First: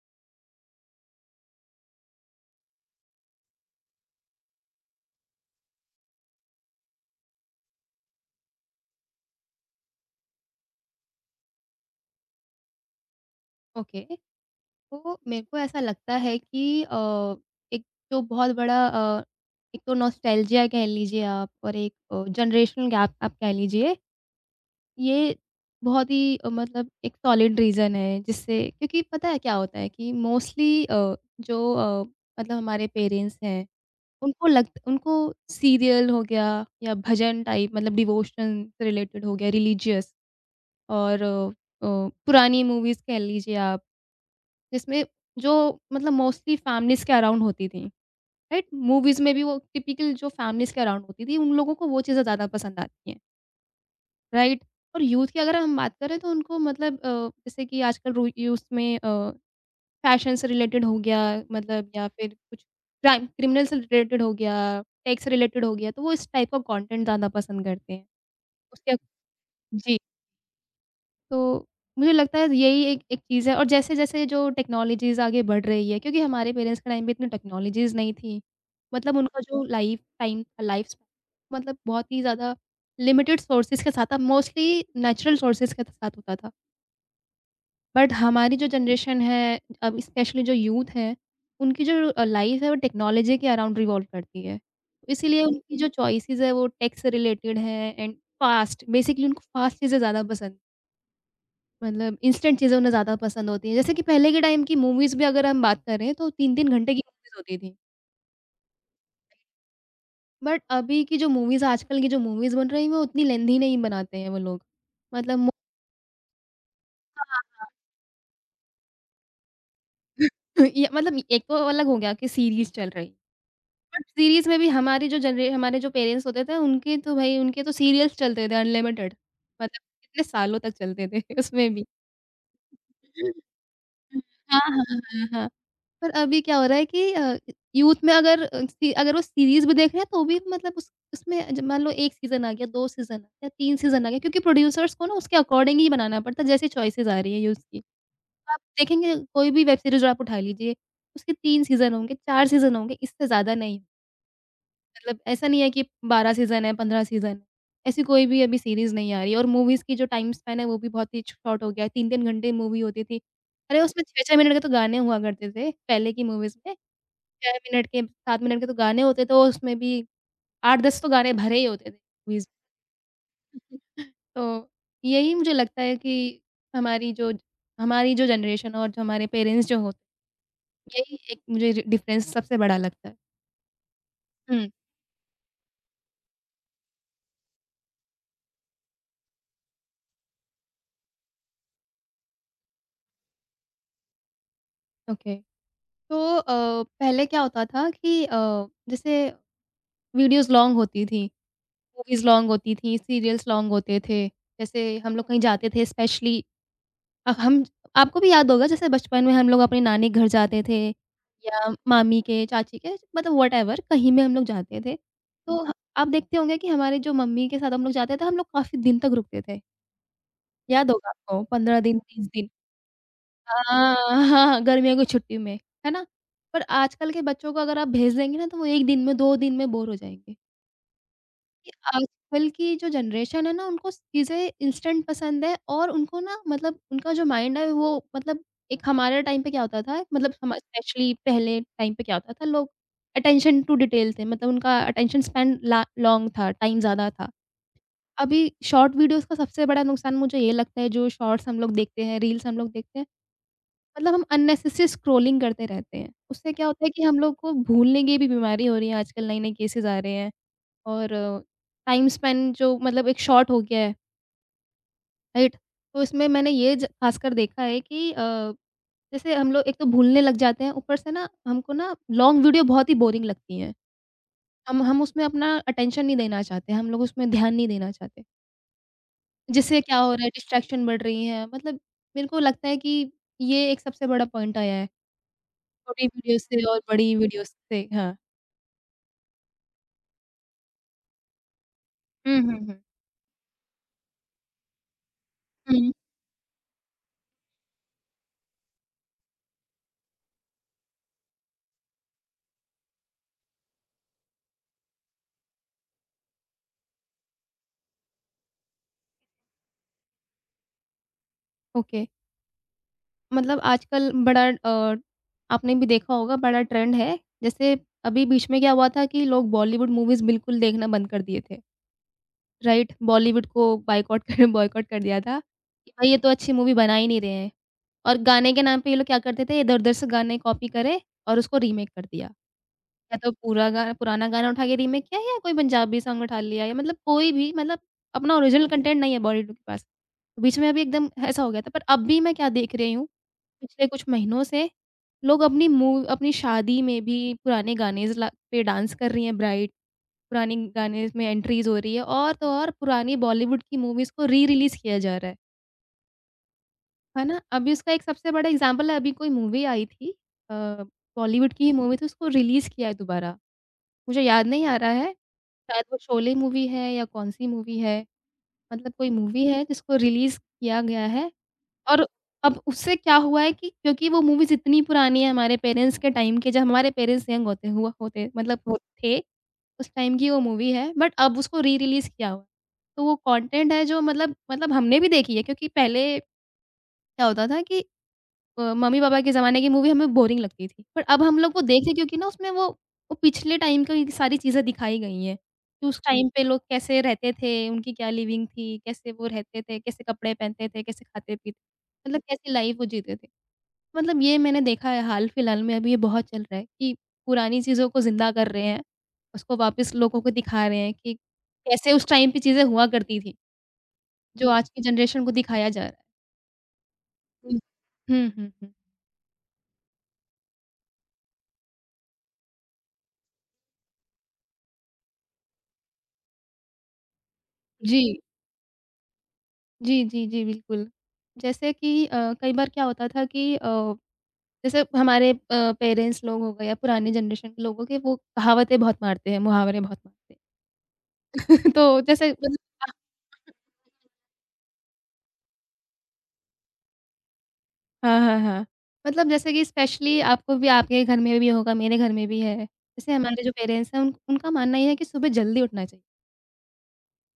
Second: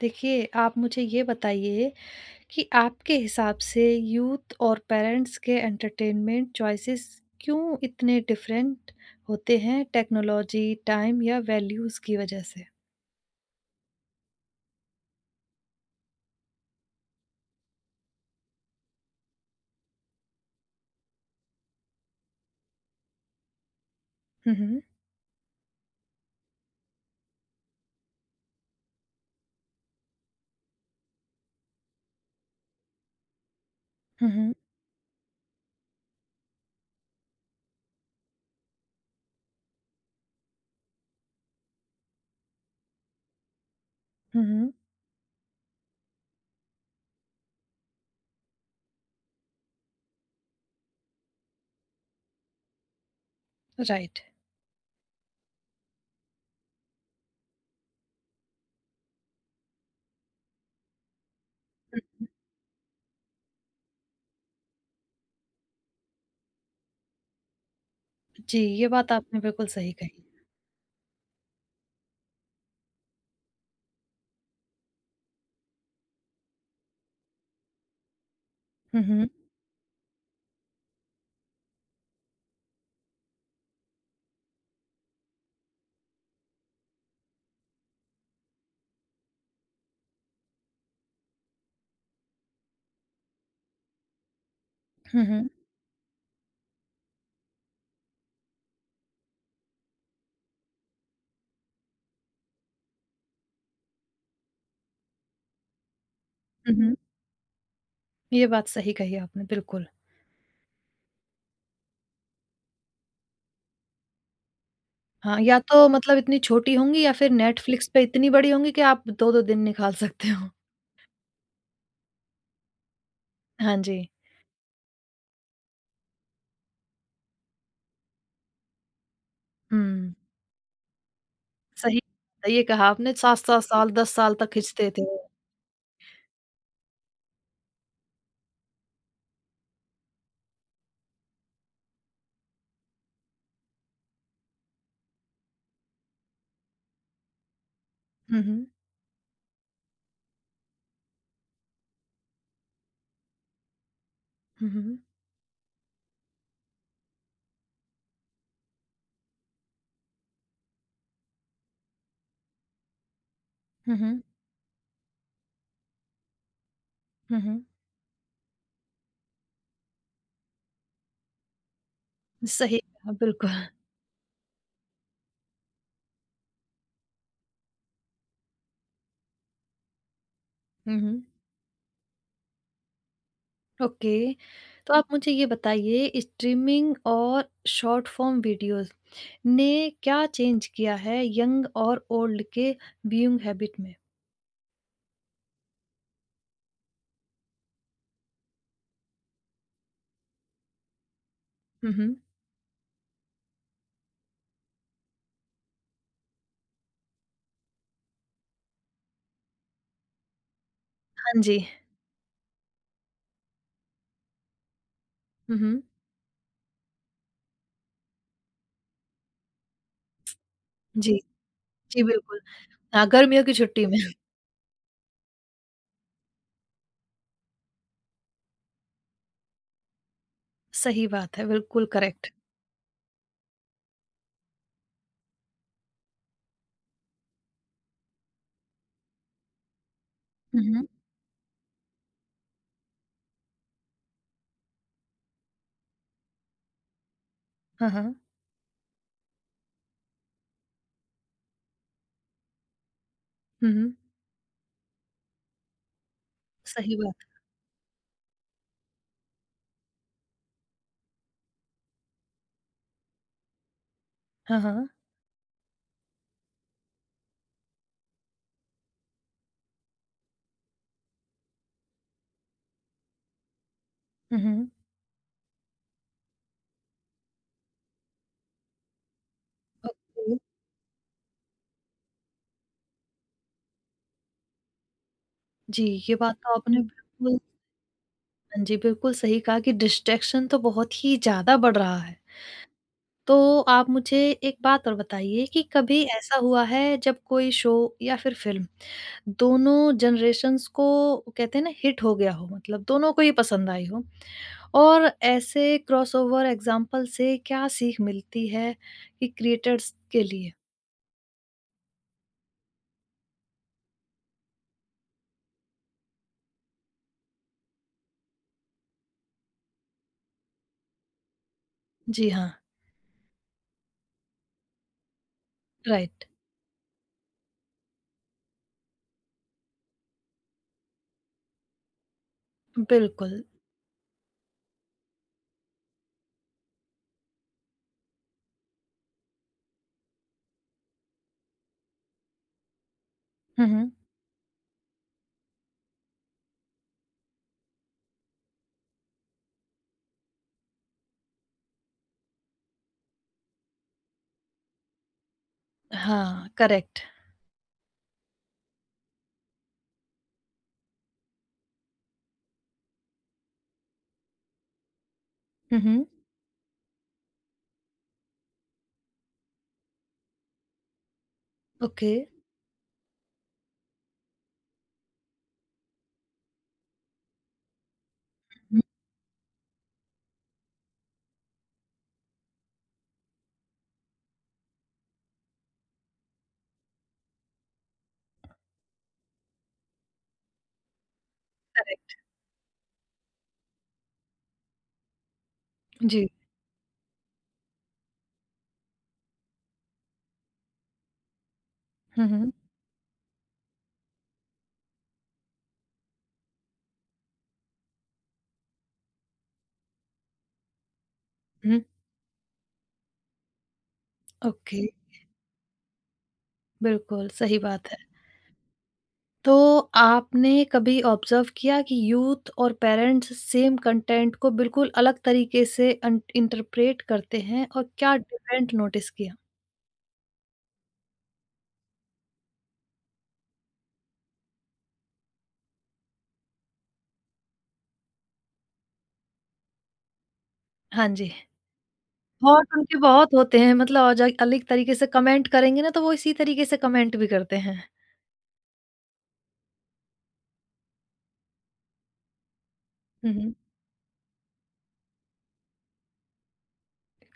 देखिए, आप मुझे ये बताइए कि आपके हिसाब से यूथ और पेरेंट्स के एंटरटेनमेंट चॉइसेस क्यों इतने डिफरेंट होते हैं टेक्नोलॉजी, टाइम या वैल्यूज़ की वजह से? ओके। तो मेरे को ऐसा लगता है कि एक जो बहुत बड़ा एक तो नॉस्टैल्जिया कह लीजिए आप और एक जनरेशनल गैप आप कह लीजिए, हुँ, हुँ। ये बहुत ही मतलब एक सॉलिड रीज़न है जिससे क्योंकि पता है क्या होता है कि मोस्टली जो अ, मतलब हमारे पेरेंट्स हैं, हुँ, उनको हुँ। लग उनको सीरियल हो गया या भजन टाइप मतलब डिवोशन से रिलेटेड हो गया, रिलीजियस और पुरानी मूवीज़ कह लीजिए आप। हुँ, हुँ। जिसमें जो मतलब मोस्टली फैमिलीज़ के अराउंड होती थी, राइट? मूवीज़ में भी वो टिपिकल जो फैमिलीज़ के अराउंड होती थी, उन लोगों को वो चीज़ें ज़्यादा पसंद आती हैं, राइट। राइट? और यूथ की अगर हम बात करें तो उनको मतलब जैसे कि आजकल रू यूथ में फैशन से रिलेटेड हो गया मतलब या हुँ, फिर कुछ क्राइम क्रिमिनल से रिलेटेड हो गया, टेक से रिलेटेड हो गया, तो वो इस टाइप का कंटेंट ज़्यादा पसंद करते हैं। जी, ये उसके बात आपने बिल्कुल सही जी। कही। तो मुझे लगता है यही एक एक चीज़ है और जैसे-जैसे जो टेक्नोलॉजीज़ आगे बढ़ रही है क्योंकि हमारे पेरेंट्स के टाइम पे इतनी टेक्नोलॉजीज़ नहीं थी। हुँ, मतलब हुँ। उनका जो लाइफ टाइम था, लाइफ स्पैन मतलब बहुत ही ज़्यादा लिमिटेड सोर्सेज़ के साथ था, मोस्टली नेचुरल सोर्सेज़ के साथ होता था। बट हमारी जो जनरेशन है, अब स्पेशली जो यूथ है, उनकी जो लाइफ है वो टेक्नोलॉजी के अराउंड रिवॉल्व करती है। हुँ, इसीलिए हुँ। उनकी जो चॉइसेज़ है वो टेक से रिलेटेड है एंड फास्ट बेसिकली उनको फास्ट चीज़ें ज़्यादा पसंद मतलब इंस्टेंट चीज़ें उन्हें ज़्यादा पसंद होती हैं। जैसे कि पहले के टाइम की मूवीज़ भी अगर हम बात करें तो 3-3 हुँ, घंटे हुँ। की मूवीज़ होती थी। ये बात सही कही आपने बिल्कुल। बट अभी की जो मूवीज़ आजकल की जो मूवीज़ बन रही हैं वो उतनी लेंथी नहीं बनाते हैं वो लोग। मतलब हाँ, मो या तो मतलब इतनी छोटी होंगी या हाँ, फिर हाँ। नेटफ्लिक्स पे इतनी बड़ी होंगी कि आप 2-2 दिन निकाल सकते हो। ये मतलब एक तो अलग हो गया कि सीरीज़ चल रही। हाँ जी। बट सीरीज़ में भी हमारी जो जनरे हमारे जो पेरेंट्स होते थे उनके तो भई उनके तो सीरियल्स चलते थे अनलिमिटेड। मतलब हुँ। कितने सालों तक चलते थे उसमें भी। सही सही कहा आपने 7-7 साल 10 साल तक हाँ, हाँ, खींचते थे। हाँ, हाँ। हाँ। पर अभी क्या हो रहा है कि यूथ में अगर अ, सी अगर वो सीरीज़ भी देख रहे हैं तो भी मतलब उस उसमें ज मान लो 1 सीज़न आ गया, 2 सीज़न आ गया, 3 सीज़न आ गया क्योंकि प्रोड्यूसर्स को ना उसके अकॉर्डिंग ही बनाना पड़ता है जैसे चॉइसेस आ रही है यूथ की। हुँ, आप हुँ। देखेंगे कोई भी वेब सीरीज़ आप उठा लीजिए, उसके 3 सीज़न होंगे, 4 सीज़न होंगे, इससे ज़्यादा नहीं। हुँ, हुँ। मतलब ऐसा नहीं है कि 12 सीज़न है, 15 सीज़न है, ऐसी कोई भी अभी सीरीज़ नहीं आ रही है और मूवीज़ की जो टाइम स्पैन है वो भी बहुत ही शॉर्ट हो गया है, 3-3 घंटे मूवी होती थी। अरे! हुँ, उसमें हुँ। 6-6 मिनट के तो गाने हुआ करते थे पहले की मूवीज़ में हुँ, 6 हुँ। मिनट के 7 मिनट के तो गाने होते तो उसमें भी 8-10 तो गाने भरे ही होते थे मूवीज़ सही कहा, बिल्कुल। में। तो यही मुझे लगता है कि हमारी जो हमारी जो जनरेशन और जो हमारे पेरेंट्स जो होते हुँ, यही हुँ। एक मुझे रि डिफ़रेंस सबसे बड़ा लगता है। ओके। हुँ। तो आप मुझे ये बताइए स्ट्रीमिंग और शॉर्ट फॉर्म वीडियोज़ ने क्या चेंज किया है यंग और ओल्ड के व्यूइंग हैबिट में? ओके। तो पहले क्या होता था कि जैसे वीडियोज़ लॉन्ग होती थीं, हुँ, हुँ। मूवीज़ लॉन्ग होती थीं, सीरियल्स लॉन्ग होते थे। जैसे हम लोग कहीं जाते थे स्पेशली अ, हम आपको भी याद होगा जैसे बचपन में हम लोग अपने नानी के घर जाते थे हाँ जी। या मामी के, चाची के मतलब व्हाटएवर कहीं में हम लोग जाते थे। हुँ, तो ह हुँ। आप देखते होंगे कि हमारे जो मम्मी के साथ हम लोग जाते थे, हम लोग काफ़ी दिन तक रुकते थे। याद होगा जी, आपको 15 दिन, जी 30 बिल्कुल। दिन। हाँ, गर्मियों की छुट्टी हाँ, में। हाँ, हाँ, गर्मियों की छुट्टी में, है ना? पर आजकल के बच्चों को अगर आप भेज देंगे ना तो वो 1 दिन में, 2 दिन में बोर हो जाएँगे। सही बात है, कि बिल्कुल करेक्ट। आजकल की जो जनरेशन है ना उनको चीज़ें इंस्टेंट पसंद है और उनको ना मतलब उनका जो माइंड है वो मतलब एक हमारे टाइम पे क्या होता था मतलब हम हुँ, हुँ। स्पेशली पहले टाइम पे क्या होता था लोग अटेंशन टू डिटेल थे मतलब उनका अटेंशन स्पैन लॉन्ग था टाइम ज़्यादा था हाँ, हाँ। अभी शॉर्ट वीडियोस का सबसे बड़ा नुकसान मुझे ये लगता है जो शॉर्ट्स हम लोग देखते हैं रील्स हम लोग देखते हैं हुँ, हुँ। मतलब हम अननेसेसरी स्क्रोलिंग करते रहते हैं उससे क्या होता है सही कि हम बात। लोग को भूलने की भी बीमारी हो रही है आजकल नए नए केसेस आ रहे हैं और टाइम स्पेंड जो मतलब एक शॉर्ट हो गया है, हाँ, हाँ। राइट? तो इसमें मैंने ये ज ख़ासकर देखा है कि जैसे हम लोग एक तो भूलने लग जाते हैं, ऊपर से ना हमको ना लॉन्ग वीडियो बहुत ही बोरिंग लगती हैं। हुँ, हुँ। हम उसमें अपना अटेंशन नहीं देना चाहते, हम लोग उसमें ध्यान नहीं देना चाहते। जिससे हाँ, क्या हो रहा हाँ। है ओके। डिस्ट्रैक्शन बढ़ रही है, मतलब मेरे को लगता है कि ये एक सबसे बड़ा पॉइंट आया है, जी, छोटी ये बात वीडियोज़ तो से और आपने बड़ी बिल्कुल वीडियोज़ से। हाँ। हाँ जी, बिल्कुल सही कहा कि डिस्ट्रैक्शन तो बहुत ही ज़्यादा बढ़ रहा है। हुँ, हुँ, हुँ। तो आप मुझे एक बात और बताइए कि हुँ, कभी ऐसा हुआ है जब कोई शो या फिर फ़िल्म दोनों जनरेशन्स को कहते हैं ना हिट हो गया हो मतलब दोनों को ही पसंद आई हो और ऐसे क्रॉसओवर एग्ज़ाम्पल से क्या सीख मिलती है कि क्रिएटर्स के लिए? ओके। मतलब आजकल बड़ा आपने भी देखा होगा बड़ा ट्रेंड है। जैसे अभी बीच में क्या हुआ था कि लोग बॉलीवुड मूवीज़ बिल्कुल देखना बंद कर दिए थे, जी हाँ, राइट? बॉलीवुड को बायकॉट कर बॉयकॉट कर दिया था कि भाई ये राइट, तो अच्छी मूवी बना ही नहीं रहे हैं। और गाने के नाम पे ये लोग क्या करते थे, इधर-उधर से गाने कॉपी करे और उसको रीमेक कर दिया। या तो बिल्कुल। पूरा गा पुराना गाना उठा के रीमेक किया है या कोई पंजाबी सॉन्ग उठा लिया या मतलब कोई भी मतलब अपना ओरिजिनल कंटेंट नहीं है बॉलीवुड के पास। तो बीच में अभी एकदम ऐसा हो गया था पर अभी मैं क्या देख रही हूँ, हुँ, पिछले हुँ। कुछ महीनों से लोग अपनी शादी में भी पुराने गाने ज़ला पे डांस कर रही हैं ब्राइड, पुराने गाने में एंट्रीज़ हो रही है और तो और पुरानी बॉलीवुड की मूवीज़ को री-रिलीज़ किया जा रहा है। हाँ, करेक्ट। है ना? अभी उसका एक सबसे बड़ा एग्ज़ाम्पल है अभी कोई मूवी आई थी बॉलीवुड की ही मूवी थी उसको रिलीज़ किया है दोबारा। मुझे याद नहीं आ रहा है। हुँ, शायद वो हुँ, शोले मूवी है या कौन-सी मूवी है, मतलब कोई मूवी है जिसको रिलीज़ किया गया है और ओके। अब उससे क्या हुआ है कि क्योंकि वो मूवीज़ इतनी पुरानी है हमारे पेरेंट्स के टाइम की, जब हमारे पेरेंट्स यंग होते मतलब हो हुँ, थे, उस टाइम की वो मूवी है, बट अब उसको री-रिलीज़ किया हुआ है। तो वो कंटेंट है जो मतलब हमने भी देखी है क्योंकि पहले क्या होता था कि मम्मी-पापा के ज़माने की मूवी हमें बोरिंग लगती थी। पर अब हम लोग वो देखे करेक्ट, क्योंकि ना उसमें वो पिछले टाइम की सारी चीज़ें दिखाई गई हैं, कि उस जी। जी। टाइम पे लोग कैसे रहते थे, उनकी क्या लिविंग थी, कैसे वो रहते थे, कैसे कपड़े पहनते थे, कैसे खाते-पीते मतलब हुँ, कैसी हुँ। लाइफ़ वो जीते थे। मतलब ये मैंने देखा है हाल-फिलहाल में अभी ये बहुत चल रहा है कि पुरानी चीज़ों को ज़िंदा कर रहे हैं, उसको वापस लोगों को दिखा रहे हैं कि हुँ, कैसे उस टाइम पे चीज़ें हुआ करती थी, जो आज ओके, की जनरेशन को दिखाया जा रहा है। बिल्कुल, हुँ। सही बात है। हुँ, हुँ, हुँ। तो आपने कभी ऑब्ज़र्व किया कि यूथ और पेरेंट्स सेम कंटेंट को बिल्कुल अलग तरीके से अन इंटरप्रेट करते हैं और जी। क्या डिफ़रेंट नोटिस किया? जी, जी, जी, बिल्कुल। जैसे कि कई बार क्या होता था कि जैसे हमारे पेरेंट्स लोग हो गए या पुरानी जनरेशन के लोगों के वो कहावतें बहुत मारते हैं, मुहावरे बहुत मारते हैं। हाँ जी, तो जैसे मतलब थॉट उनके बहुत होते हैं मतलब और ज अलग तरीके से कमेंट करेंगे ना तो वो इसी तरीके से कमेंट भी करते हैं। हाँ, हाँ, हाँ। हाँ। मतलब जैसे कि स्पेशली आपको भी आपके घर में भी होगा, मेरे घर में भी है। जैसे हुँ, हमारे जो हुँ, पेरेंट्स हैं उन उनका मानना ये है कि सुबह जल्दी उठना चाहिए,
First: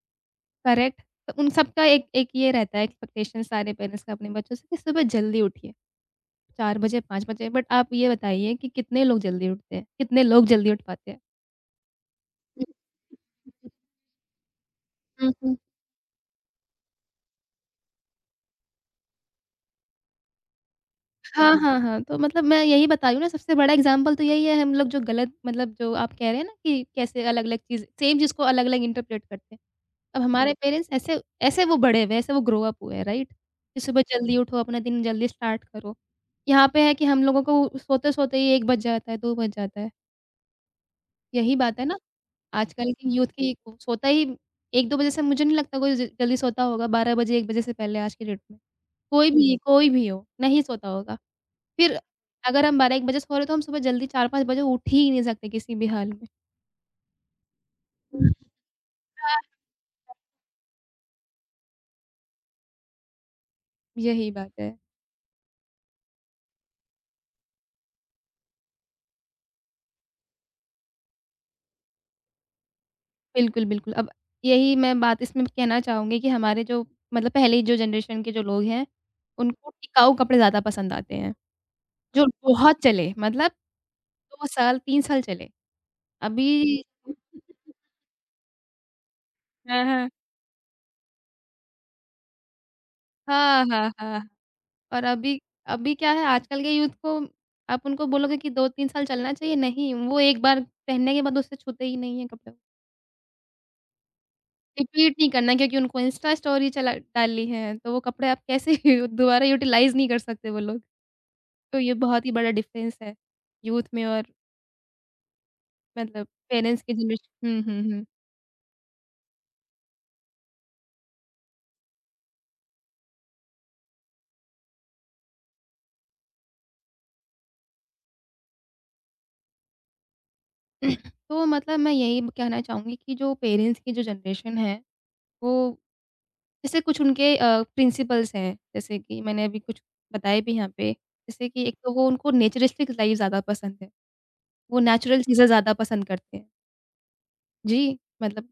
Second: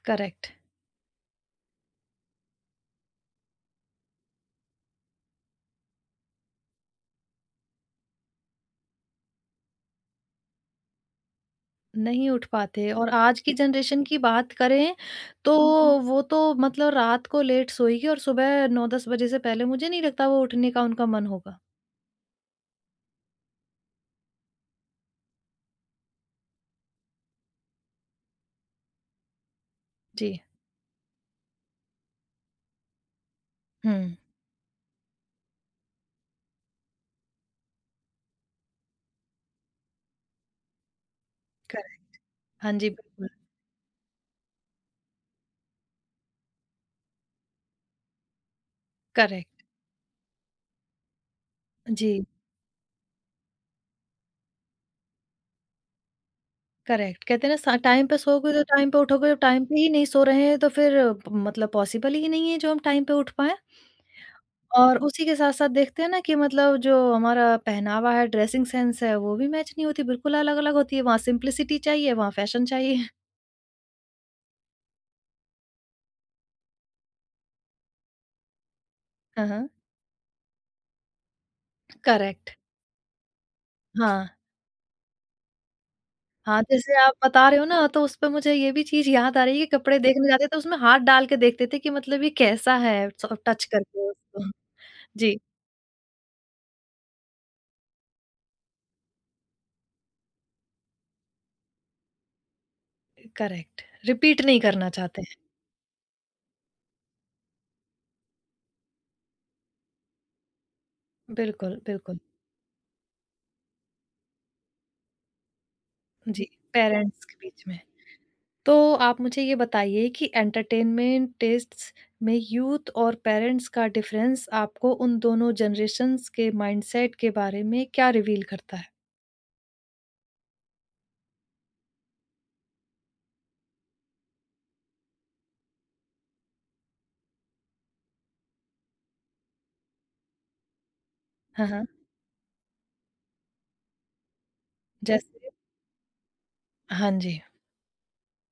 करेक्ट। करेक्ट? तो उन सबका एक एक ये रहता है एक्सपेक्टेशन सारे पेरेंट्स का अपने बच्चों से कि सुबह जल्दी उठिए। 4 बजे, 5 बजे बट आप ये बताइए कि कितने लोग जल्दी उठते हैं? कितने लोग जल्दी उठ पाते हैं? नहीं उठ पाते और आज की जनरेशन की बात करें हुँ, तो हुँ। वो तो मतलब रात को लेट सोएगी और सुबह 9-10 बजे से पहले मुझे नहीं लगता वो उठने का उनका मन हाँ, होगा। हाँ, हाँ। तो मतलब मैं यही बता रही हूँ ना सबसे बड़ा एग्ज़ाम्पल तो यही है हम लोग जो गलत मतलब जो आप कह रहे हैं ना कि कैसे अलग-अलग चीज़ सेम चीज़ को अलग-अलग इंटरप्रेट करते हैं। अब जी। हमारे पेरेंट्स ऐसे ऐसे वो बड़े हुए हैं, ऐसे वो ग्रो अप हुए हैं, राइट? कि हुँ, सुबह जल्दी उठो, अपना दिन जल्दी स्टार्ट करो। यहाँ पे है कि हम लोगों को सोते-सोते ही 1 बज जाता है, 2 बज जाता है। यही बात है ना? करेक्ट। हाँ जी, आजकल के यूथ बिल्कुल। की सोता ही 1-2 बजे से मुझे नहीं लगता कोई ज जल्दी सोता होगा 12 बजे 1 बजे से पहले आज की डेट में। कोई भी हुँ। करेक्ट। कोई भी हो, नहीं सोता होगा। फिर जी, अगर हम 12-1 बजे सो रहे हैं तो हम सुबह जल्दी 4-5 बजे उठ ही नहीं सकते किसी भी हाल में। करेक्ट। कहते हैं ना स टाइम पे सोओगे तो टाइम पे उठोगे, हाँ, जब टाइम पे ही नहीं सो रहे हैं तो फिर मतलब पॉसिबल ही नहीं है जो हम टाइम पे उठ पाएँ। यही बात है। और उसी के साथ-साथ देखते हैं ना कि मतलब जो हमारा पहनावा है, ड्रेसिंग सेंस है, वो भी मैच नहीं होती, बिल्कुल अलग-अलग होती है। वहाँ सिम्प्लिसिटी चाहिए, वहाँ फैशन चाहिए। बिल्कुल, बिल्कुल। अब यही मैं बात इसमें कहना चाहूँगी कि हमारे जो मतलब पहले जो जनरेशन के जो लोग हैं, हाँ, हाँ। उनको टिकाऊ कपड़े ज़्यादा पसंद आते हैं, जो करेक्ट। बहुत चले मतलब हाँ, 2 साल 3 साल चले। हाँ, अभी जैसे आप बता रहे हो ना तो उस पे मुझे ये भी चीज़ याद आ रही है कि हाँ, कपड़े हाँ। देखने जाते तो उसमें हाथ डाल के देखते थे कि मतलब ये कैसा है सो हाँ, टच हाँ, करके हाँ। हाँ। उसको। और जी, अभी अभी क्या है आजकल के यूथ को आप उनको बोलोगे कि 2-3 साल चलना चाहिए, नहीं, वो एक बार पहनने के बाद उससे छूते ही नहीं है कपड़े। करेक्ट। रिपीट नहीं करना रिपीट चाहते नहीं हैं। करना है क्योंकि उनको इंस्टा स्टोरी चला डाली है, तो वो कपड़े आप कैसे दोबारा यूटिलाइज़ नहीं कर सकते वो लोग। तो बिल्कुल, ये बिल्कुल। बहुत ही बड़ा डिफ़रेंस है यूथ में और मतलब जी, पेरेंट्स की पेरेंट्स के जनरेशन। हुँ, बीच में। हुँ, हुँ। तो आप मुझे ये बताइए कि एंटरटेनमेंट टेस्ट्स में यूथ और पेरेंट्स का डिफरेंस आपको उन दोनों जनरेशन्स के माइंडसेट के बारे में क्या रिवील करता है? तो मतलब मैं यही कहना चाहूँगी कि जो पेरेंट्स की जो जनरेशन है, वो जैसे कुछ उनके प्रिंसिपल्स हैं, जैसे कि मैंने अभी कुछ बताए भी यहाँ पे, जैसे कि हाँ, एक हाँ। तो वो उनको नेचरिस्टिक लाइफ़ ज़्यादा पसंद है, वो नेचुरल चीज़ें जैसे ज़्यादा पसंद करते हैं। हाँ जी, जी, मतलब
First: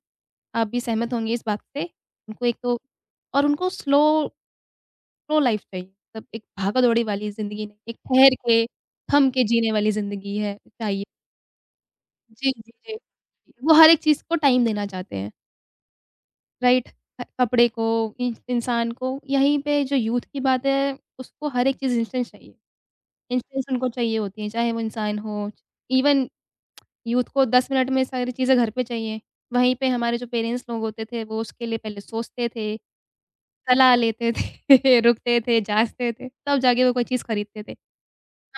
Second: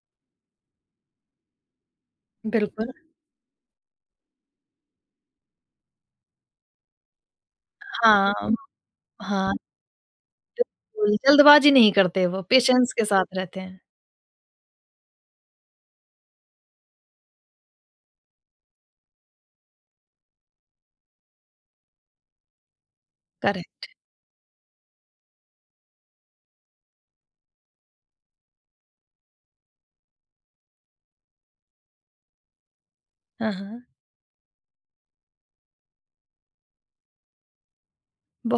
आप भी सहमत होंगे इस बात से। उनको एक तो बिल्कुल। और उनको स्लो स्लो लाइफ़ चाहिए, मतलब एक भागा-दौड़ी वाली ज़िंदगी नहीं, एक हाँ, ठहर के, थम के हाँ। जीने वाली ज़िंदगी है चाहिए। बिल्कुल, जल्दबाज़ी नहीं करते वो, जी, जी, पेशेंस जी। के साथ रहते वो हैं। हर एक चीज़ को टाइम देना चाहते हैं। राइट? कपड़े को, इन इंसान को, यहीं पे जो यूथ की बात है, उसको हर एक चीज़ इंस्टेंट चाहिए। Instant correct. उनको चाहिए होती है, चाहे वो इंसान हो, इवन यूथ को 10 मिनट में सारी चीज़ें घर पे चाहिए। वहीं पे हमारे जो पेरेंट्स लोग होते थे, वो उसके लिए पहले सोचते थे, हाँ, हाँ। सलाह लेते थे, रुकते थे, जाँचते थे, तब जाके वो कोई चीज़ खरीदते थे।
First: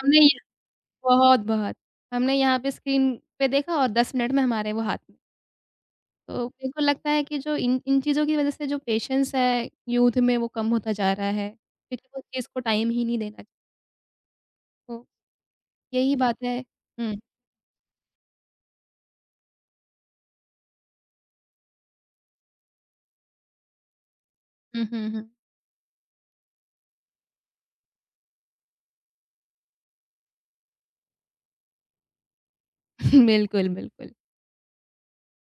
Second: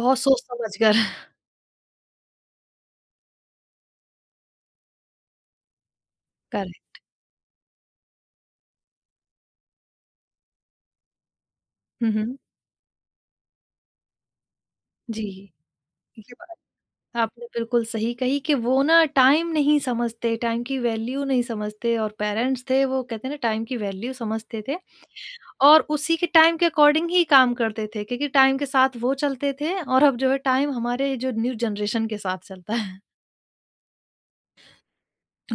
हमने ये सोच-समझ कर बहुत-बहुत, हमने यहाँ पे स्क्रीन पे देखा और 10 मिनट में हमारे वो हाथ में। तो मेरे को करेक्ट। लगता है कि जो इन इन चीज़ों की वज़ह से जो पेशेंस है यूथ में वो कम होता जा रहा है, क्योंकि हुँ, वो हुँ। चीज़ को टाइम ही नहीं देना। तो जी, यही ये बात बात है। हुँ, आपने बिल्कुल सही कही कि वो ना टाइम नहीं समझते, टाइम की वैल्यू नहीं समझते और पेरेंट्स थे वो कहते हैं ना टाइम की वैल्यू समझते थे हुँ, हुँ, हुँ। और उसी के टाइम के अकॉर्डिंग ही काम करते थे क्योंकि टाइम के साथ वो चलते थे और अब जो है टाइम हमारे जो न्यू जनरेशन के साथ चलता है। बिल्कुल, बिल्कुल।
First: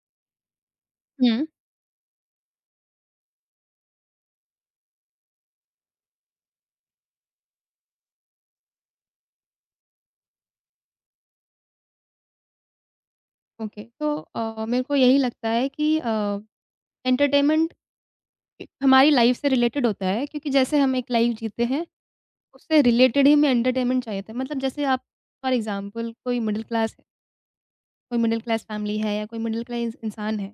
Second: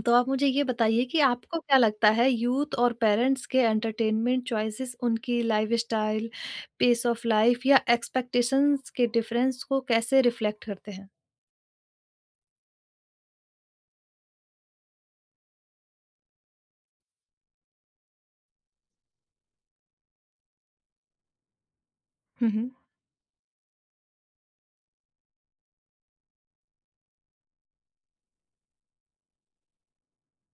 तो आप मुझे ये बताइए कि हुँ। आपको क्या लगता है यूथ और पेरेंट्स के एंटरटेनमेंट चॉइसेस उनकी लाइफस्टाइल, पेस ऑफ लाइफ या एक्सपेक्टेशंस के डिफरेंस को कैसे रिफ्लेक्ट करते हैं? ओके, तो मेरे को यही लगता है कि एंटरटेनमेंट हमारी लाइफ़ से रिलेटेड होता है क्योंकि जैसे हम एक लाइफ़ जीते हैं, हुँ, हुँ। उससे रिलेटेड ही हमें एंटरटेनमेंट चाहिए होता है। मतलब जैसे आप फॉर एग्ज़ाम्पल कोई मिडल क्लास है कोई मिडल क्लास फ़ैमिली है या कोई मिडल क्लास इंसान है।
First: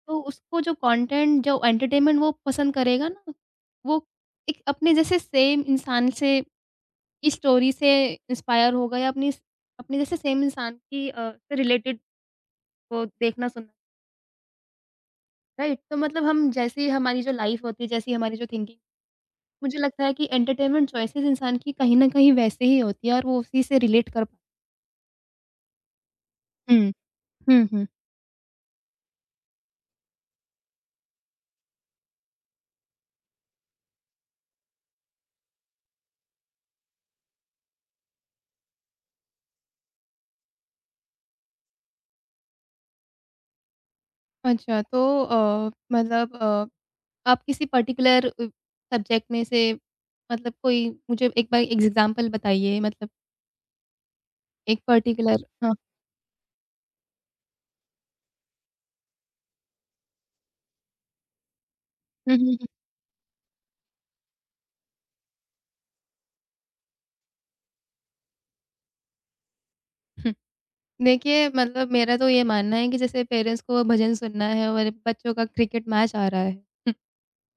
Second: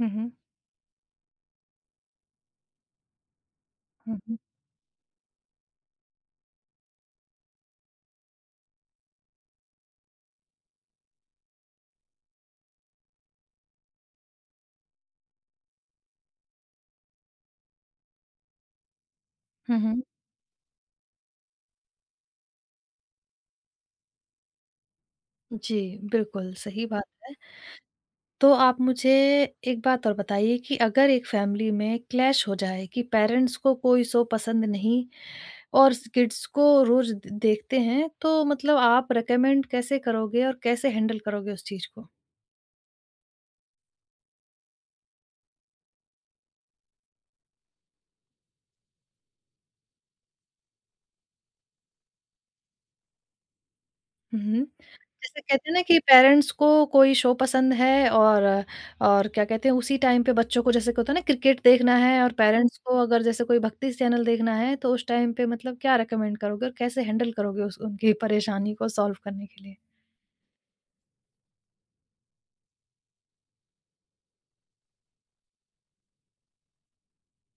हुँ, तो हुँ। उसको जो कंटेंट जो एंटरटेनमेंट वो पसंद करेगा ना, वो हुँ, हुँ। एक अपने जैसे सेम इंसान से की स्टोरी से इंस्पायर होगा या अपनी अपने जैसे सेम इंसान की से रिलेटेड वो देखना सुनना, राइट? तो मतलब हम जैसी हमारी जो लाइफ़ होती है, जैसी हमारी जो थिंकिंग मुझे हुँ, हुँ। लगता है कि एंटरटेनमेंट चॉइसेस इंसान की कहीं न कहीं वैसे ही होती है और वो उसी से रिलेट कर पा। जी, बिल्कुल सही हुँ। बात है। हुँ, हुँ। तो आप मुझे एक बात और बताइए कि अगर एक फैमिली में क्लैश हो जाए कि पेरेंट्स को कोई शो पसंद नहीं और स किड्स को रोज़ द देखते हैं, तो मतलब आप रिकमेंड कैसे करोगे और कैसे हैंडल करोगे उस चीज़ को? अच्छा तो मतलब आप किसी पर्टिकुलर सब्जेक्ट में से मतलब कोई मुझे एक बार एग्ज़ाम्पल बताइए मतलब हुँ। एक पर्टिकुलर जैसे कहते हाँ। हैं ना कि पेरेंट्स को कोई शो पसंद है और क्या कहते हैं उसी टाइम पे बच्चों को जैसे होता है ना क्रिकेट देखना है और हुँ, हुँ, हुँ, पेरेंट्स को अगर जैसे कोई भक्ति चैनल देखना है तो उस टाइम पे मतलब क्या रिकमेंड करोगे और कैसे हैंडल करोगे उस उनकी परेशानी को सॉल्व करने के लिए? हुँ। देखिए मतलब मेरा तो ये मानना है कि जैसे पेरेंट्स को भजन सुनना है और बच्चों का क्रिकेट मैच आ रहा है। हम्म,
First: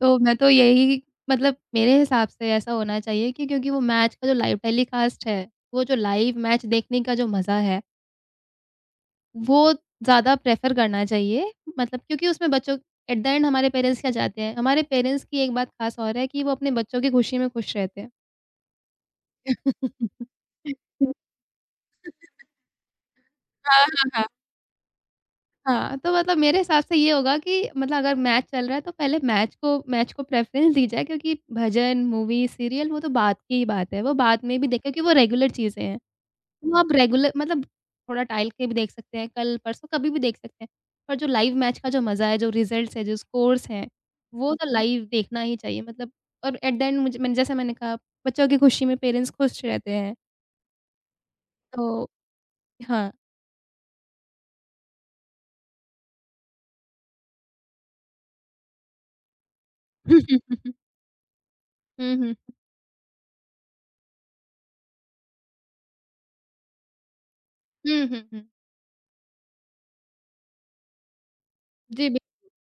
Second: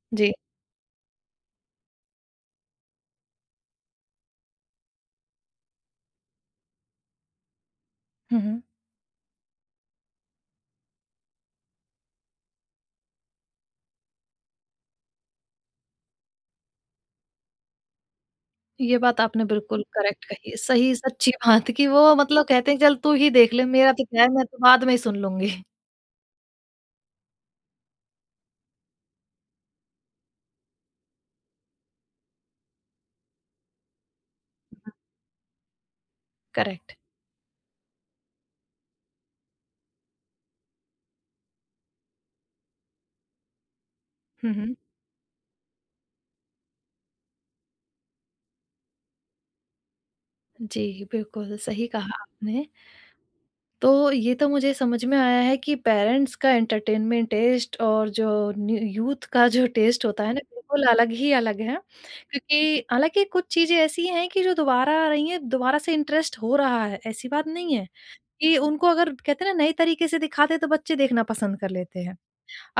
तो जी। मैं तो यही मतलब मेरे हिसाब से ऐसा होना चाहिए कि क्योंकि वो मैच का जो लाइव टेलीकास्ट है, वो जो लाइव मैच देखने का जो मज़ा है हुँ, हुँ। वो ज़्यादा प्रेफ़र करना चाहिए मतलब क्योंकि उसमें बच्चों एट द एंड हमारे पेरेंट्स क्या चाहते हैं? हमारे पेरेंट्स की एक बात ख़ास और है कि वो अपने बच्चों की खुशी में खुश रहते हैं। ये बात आपने बिल्कुल करेक्ट कही, सही सच्ची बात कि वो मतलब कहते हैं चल तू ही देख ले हाँ, मेरा तो हाँ, क्या हाँ। है मैं तो बाद में ही सुन लूँगी। हाँ, तो मतलब मेरे हिसाब से ये होगा कि मतलब अगर मैच चल रहा है तो पहले मैच को प्रेफ़रेंस दी जाए क्योंकि भजन, मूवी, सीरियल वो तो बाद की ही बात है। वो बाद में भी देखें क्योंकि वो रेगुलर चीज़ें हैं। वो आप करेक्ट। रेगुलर मतलब थोड़ा टाइल के भी देख सकते हैं, कल परसों कभी भी देख सकते हैं। पर जो लाइव मैच का जो मज़ा है, जो रिज़ल्ट्स हैं, जो स्कोर्स हैं, वो हुँ, तो हुँ। लाइव देखना ही चाहिए मतलब और एट द एंड मुझे मैंने जैसा मैंने कहा बच्चों की खुशी में पेरेंट्स खुश रहते हैं। जी, बिल्कुल सही तो कहा आपने। हाँ। तो ये तो मुझे समझ में आया है कि पेरेंट्स का एंटरटेनमेंट टेस्ट और जो यूथ का जो टेस्ट होता है ना बिल्कुल अलग ही अलग है हुँ, हुँ। क्योंकि हालांकि कुछ चीजें ऐसी हैं कि जो दोबारा आ रही हैं दोबारा से इंटरेस्ट हो रहा है ऐसी बात नहीं है हुँ, हुँ, हुँ। कि उनको अगर कहते हैं ना नए तरीके से दिखाते तो बच्चे देखना पसंद कर लेते जी, हैं बिल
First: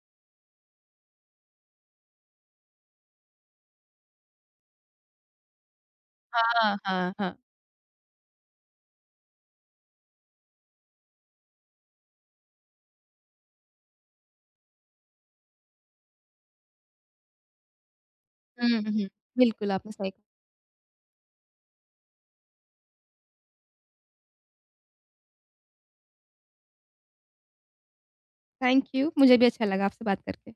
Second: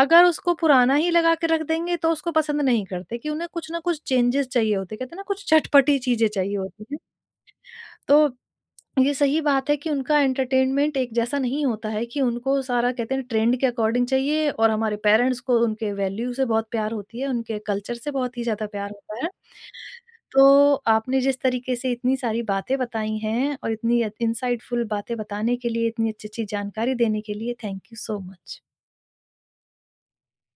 अगर उसको पुराना ही लगा के रख देंगे तो उसको पसंद नहीं करते कि उन्हें कुछ ना कुछ चेंजेस चाहिए होते कहते हैं ना कुछ चटपटी चीजें चाहिए हाँ, होती हैं हाँ, हाँ। तो ये सही बात है कि उनका एंटरटेनमेंट एक जैसा नहीं होता है कि उनको सारा कहते हैं ट्रेंड के अकॉर्डिंग चाहिए और हमारे पेरेंट्स को उनके वैल्यू से बहुत प्यार होती है, उनके कल्चर से बहुत ही ज़्यादा हुँ, हुँ, प्यार हुँ। होता है। बिल्कुल आपने सही कहा। तो आपने जिस तरीके से इतनी सारी बातें बताई हैं और इतनी इनसाइटफुल बातें बताने के लिए, इतनी अच्छी-अच्छी जानकारी देने के लिए, thank you so much. Thank you, मुझे भी अच्छा लगा आपसे बात करके।